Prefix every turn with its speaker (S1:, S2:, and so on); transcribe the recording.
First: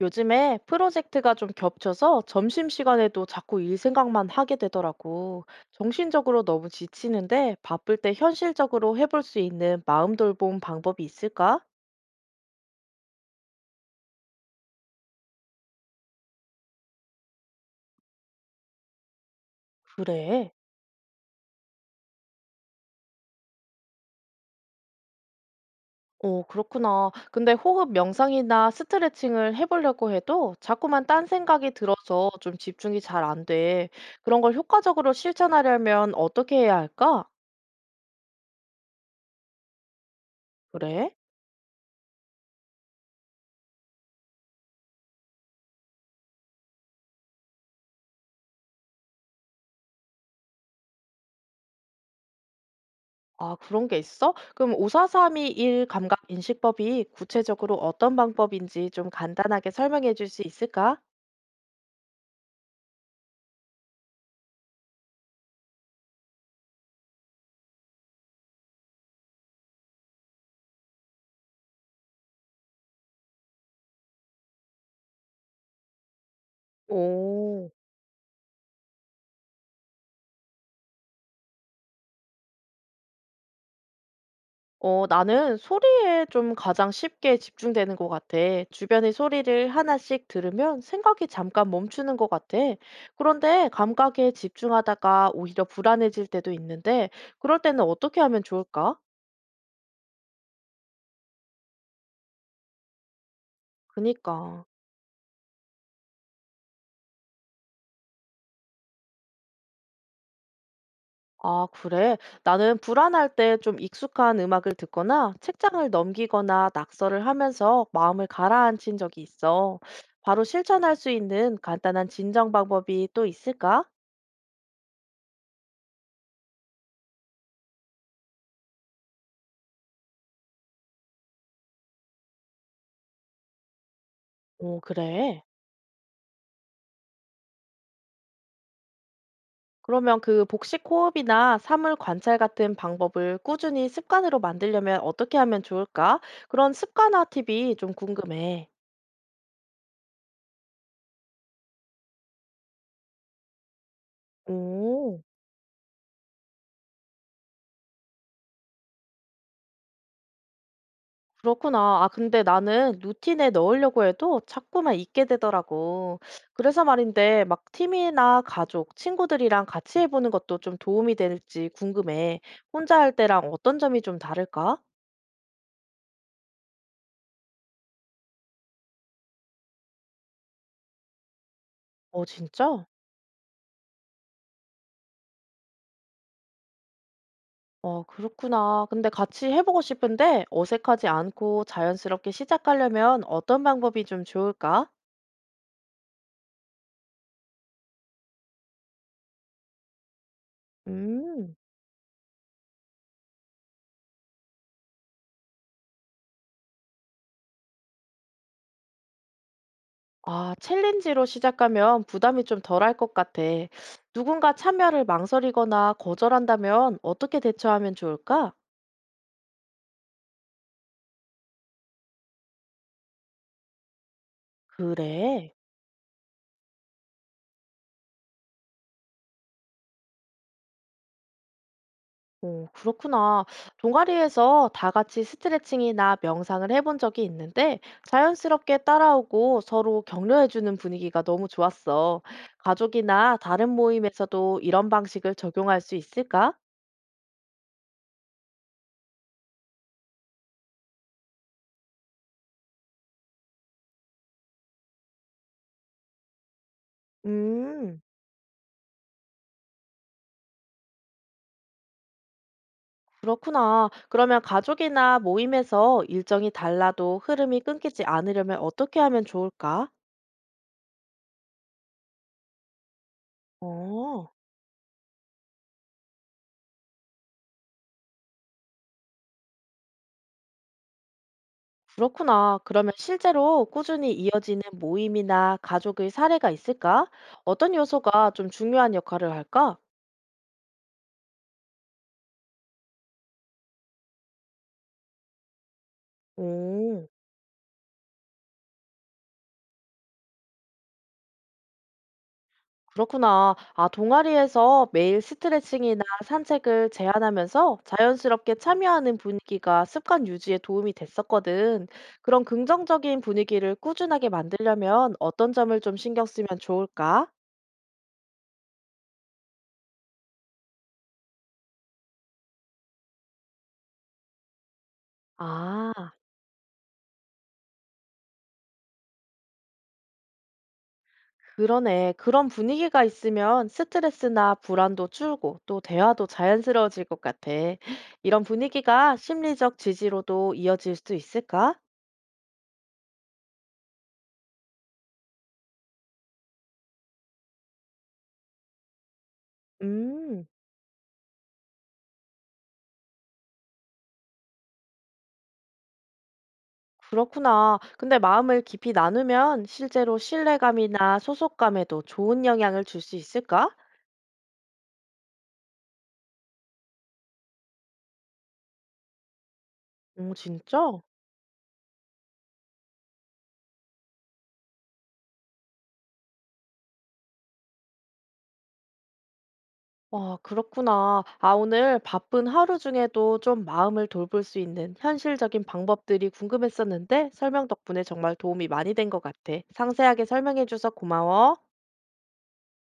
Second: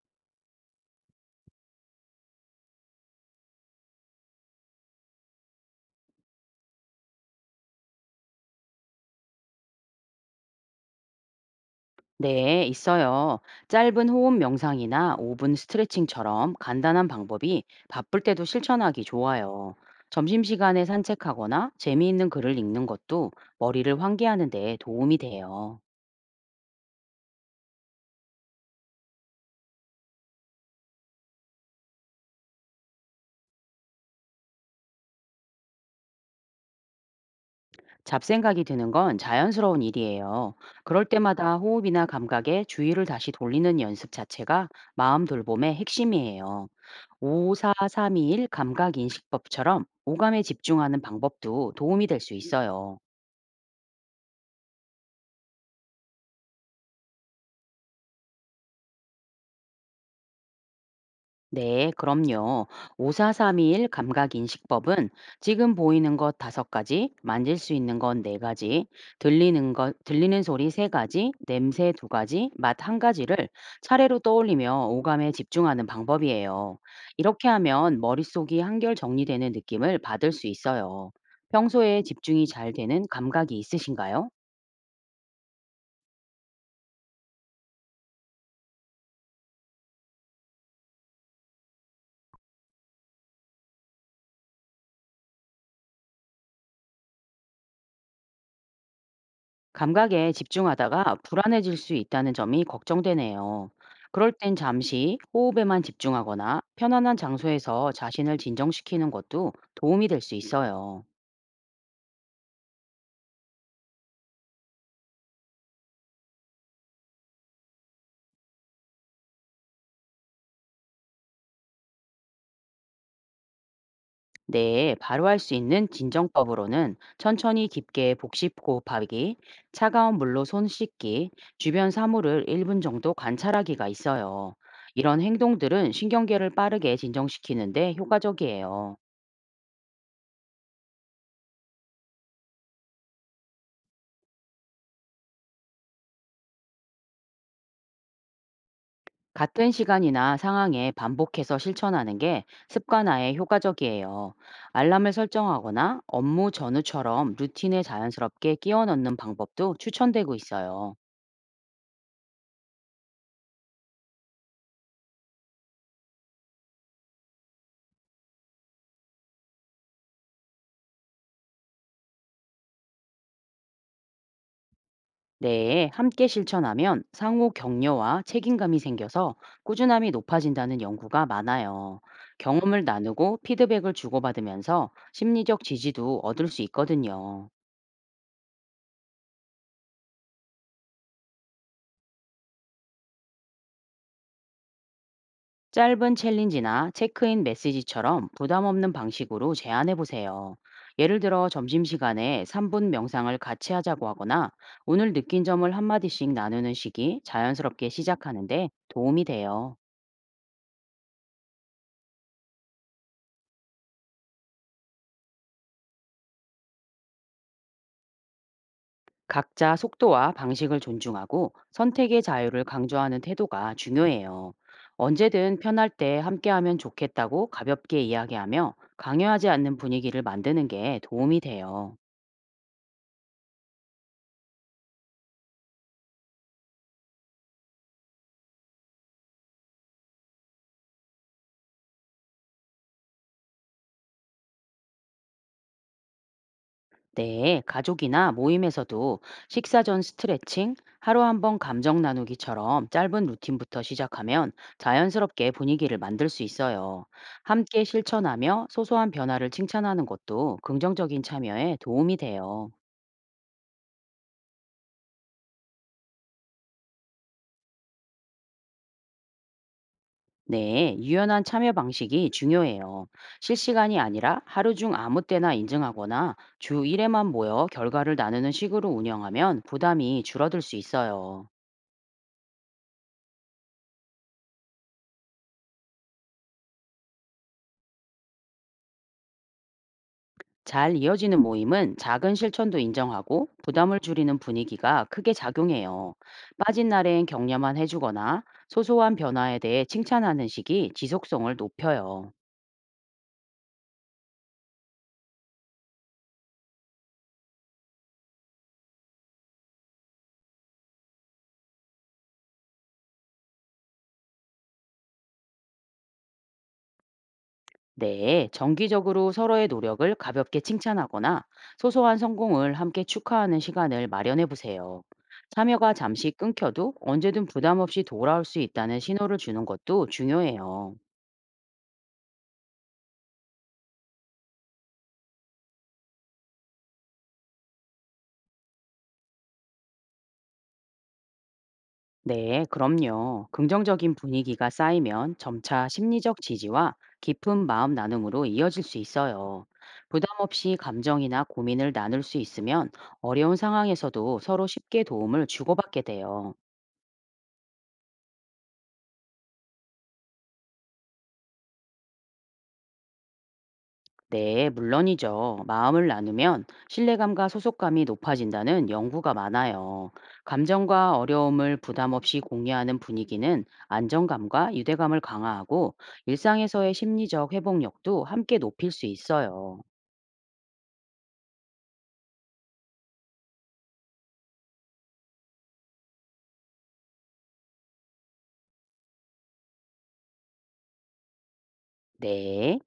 S1: 요즘에 프로젝트가 좀 겹쳐서 점심시간에도 자꾸 일 생각만 하게 되더라고. 정신적으로 너무 지치는데 바쁠 때 현실적으로 해볼 수 있는 마음 돌봄 방법이 있을까?
S2: 네, 있어요. 짧은 호흡 명상이나 5분 스트레칭처럼 간단한 방법이 바쁠 때도 실천하기 좋아요.
S1: 그래.
S2: 점심시간에 산책하거나 재미있는 글을 읽는 것도 머리를 환기하는 데 도움이 돼요.
S1: 그렇구나. 근데 호흡 명상이나 스트레칭을 해보려고 해도 자꾸만 딴 생각이 들어서 좀 집중이 잘 안 돼. 그런 걸 효과적으로 실천하려면 어떻게 해야 할까?
S2: 잡생각이 드는 건 자연스러운 일이에요. 그럴
S1: 그래?
S2: 때마다 호흡이나 감각에 주의를 다시 돌리는 연습 자체가 마음 돌봄의 핵심이에요. 54321 감각인식법처럼 오감에 집중하는 방법도 도움이 될 수 있어요.
S1: 아, 그런 게 있어? 그럼 54321 감각 인식법이 구체적으로 어떤 방법인지 좀 간단하게 설명해 줄 수 있을까?
S2: 네, 그럼요. 54321 감각인식법은 지금 보이는 것 다섯 가지, 만질 수 있는 건 네 가지, 들리는 것, 들리는 소리 세 가지, 냄새 두 가지, 맛 한 가지를 차례로 떠올리며 오감에 집중하는 방법이에요. 이렇게
S1: 오,
S2: 하면 머릿속이 한결 정리되는 느낌을 받을 수 있어요. 평소에 집중이 잘 되는 감각이 있으신가요?
S1: 나는 소리에 좀 가장 쉽게 집중되는 것 같아. 주변의 소리를 하나씩 들으면 생각이 잠깐 멈추는 것 같아. 그런데 감각에 집중하다가 오히려 불안해질 때도 있는데, 그럴 때는 어떻게 하면 좋을까?
S2: 감각에 집중하다가 불안해질 수 있다는 점이 걱정되네요. 그럴 땐
S1: 그니까.
S2: 잠시 호흡에만 집중하거나 편안한 장소에서 자신을 진정시키는 것도 도움이 될 수 있어요.
S1: 아, 그래? 나는 불안할 때 좀 익숙한 음악을 듣거나 책장을 넘기거나 낙서를 하면서 마음을 가라앉힌 적이 있어. 바로 실천할 수 있는 간단한 진정 방법이 또 있을까?
S2: 뇌에 바로 할 수 있는 진정법으로는 천천히 깊게 복식 호흡하기, 차가운 물로 손 씻기, 주변 사물을 1분 정도 관찰하기가 있어요.
S1: 오,
S2: 이런
S1: 그래.
S2: 행동들은 신경계를 빠르게 진정시키는데 효과적이에요.
S1: 그러면 그 복식 호흡이나 사물 관찰 같은 방법을 꾸준히 습관으로 만들려면 어떻게 하면 좋을까? 그런 습관화 팁이 좀 궁금해.
S2: 같은 시간이나 상황에 반복해서 실천하는 게 습관화에 효과적이에요. 알람을
S1: 오.
S2: 설정하거나 업무 전후처럼 루틴에 자연스럽게 끼워 넣는 방법도 추천되고 있어요.
S1: 그렇구나. 아, 근데 나는 루틴에 넣으려고 해도 자꾸만 잊게 되더라고. 그래서 말인데, 막 팀이나 가족, 친구들이랑 같이 해보는 것도 좀 도움이 될지 궁금해. 혼자 할 때랑 어떤 점이 좀 다를까?
S2: 네, 함께 실천하면 상호 격려와 책임감이 생겨서 꾸준함이 높아진다는 연구가 많아요.
S1: 어,
S2: 경험을
S1: 진짜?
S2: 나누고 피드백을 주고받으면서 심리적 지지도 얻을 수 있거든요.
S1: 그렇구나. 근데 같이 해보고 싶은데 어색하지 않고 자연스럽게 시작하려면 어떤 방법이 좀 좋을까?
S2: 짧은 챌린지나 체크인 메시지처럼 부담 없는 방식으로 제안해 보세요. 예를 들어
S1: 음.
S2: 점심시간에 3분 명상을 같이 하자고 하거나 오늘 느낀 점을 한마디씩 나누는 식이 자연스럽게 시작하는데 도움이 돼요.
S1: 아, 챌린지로 시작하면 부담이 좀 덜할 것 같아. 누군가 참여를 망설이거나 거절한다면 어떻게 대처하면 좋을까?
S2: 각자 속도와 방식을 존중하고 선택의 자유를 강조하는 태도가 중요해요.
S1: 그래.
S2: 언제든 편할 때 함께하면 좋겠다고 가볍게 이야기하며 강요하지 않는 분위기를 만드는 게 도움이 돼요.
S1: 오, 그렇구나. 동아리에서 다 같이 스트레칭이나 명상을 해본 적이 있는데 자연스럽게 따라오고 서로 격려해주는 분위기가 너무 좋았어. 가족이나 다른 모임에서도 이런 방식을 적용할 수 있을까?
S2: 네, 가족이나 모임에서도 식사 전 스트레칭, 하루 한 번 감정 나누기처럼 짧은 루틴부터 시작하면 자연스럽게 분위기를 만들 수 있어요. 함께
S1: 음.
S2: 실천하며 소소한 변화를 칭찬하는 것도 긍정적인 참여에 도움이 돼요.
S1: 그렇구나. 그러면 가족이나 모임에서 일정이 달라도 흐름이 끊기지 않으려면 어떻게 하면 좋을까?
S2: 네, 유연한 참여 방식이 중요해요. 실시간이
S1: 어,
S2: 아니라 하루 중 아무 때나 인증하거나 주 1회만 모여 결과를 나누는 식으로 운영하면 부담이 줄어들 수 있어요.
S1: 그렇구나. 그러면 실제로 꾸준히 이어지는 모임이나 가족의 사례가 있을까? 어떤 요소가 좀 중요한 역할을 할까?
S2: 잘 이어지는 모임은 작은 실천도 인정하고 부담을 줄이는 분위기가 크게 작용해요. 빠진
S1: 오.
S2: 날엔 격려만 해주거나 소소한 변화에 대해 칭찬하는 식이 지속성을 높여요.
S1: 그렇구나. 아, 동아리에서 매일 스트레칭이나 산책을 제안하면서 자연스럽게 참여하는 분위기가 습관 유지에 도움이 됐었거든. 그런 긍정적인 분위기를 꾸준하게 만들려면 어떤 점을 좀 신경 쓰면 좋을까?
S2: 네, 정기적으로 서로의 노력을 가볍게 칭찬하거나 소소한 성공을 함께 축하하는 시간을 마련해 보세요. 참여가
S1: 아,
S2: 잠시 끊겨도 언제든 부담 없이 돌아올 수 있다는 신호를 주는 것도 중요해요.
S1: 그러네. 그런 분위기가 있으면 스트레스나 불안도 줄고 또 대화도 자연스러워질 것 같아. 이런 분위기가 심리적 지지로도 이어질 수 있을까?
S2: 네, 그럼요. 긍정적인 분위기가 쌓이면 점차 심리적 지지와 깊은 마음 나눔으로 이어질 수 있어요. 부담
S1: 음.
S2: 없이 감정이나 고민을 나눌 수 있으면 어려운 상황에서도 서로 쉽게 도움을 주고받게 돼요.
S1: 그렇구나. 근데 마음을 깊이 나누면 실제로 신뢰감이나 소속감에도 좋은 영향을 줄 수 있을까?
S2: 네, 물론이죠. 마음을 나누면 신뢰감과 소속감이 높아진다는 연구가 많아요.
S1: 오, 진짜?
S2: 감정과 어려움을 부담 없이 공유하는 분위기는 안정감과 유대감을 강화하고 일상에서의 심리적 회복력도 함께 높일 수 있어요.
S1: 와, 그렇구나. 아, 오늘 바쁜 하루 중에도 좀 마음을 돌볼 수 있는 현실적인 방법들이 궁금했었는데 설명 덕분에 정말 도움이 많이 된 것 같아. 상세하게 설명해줘서 고마워.
S2: 네.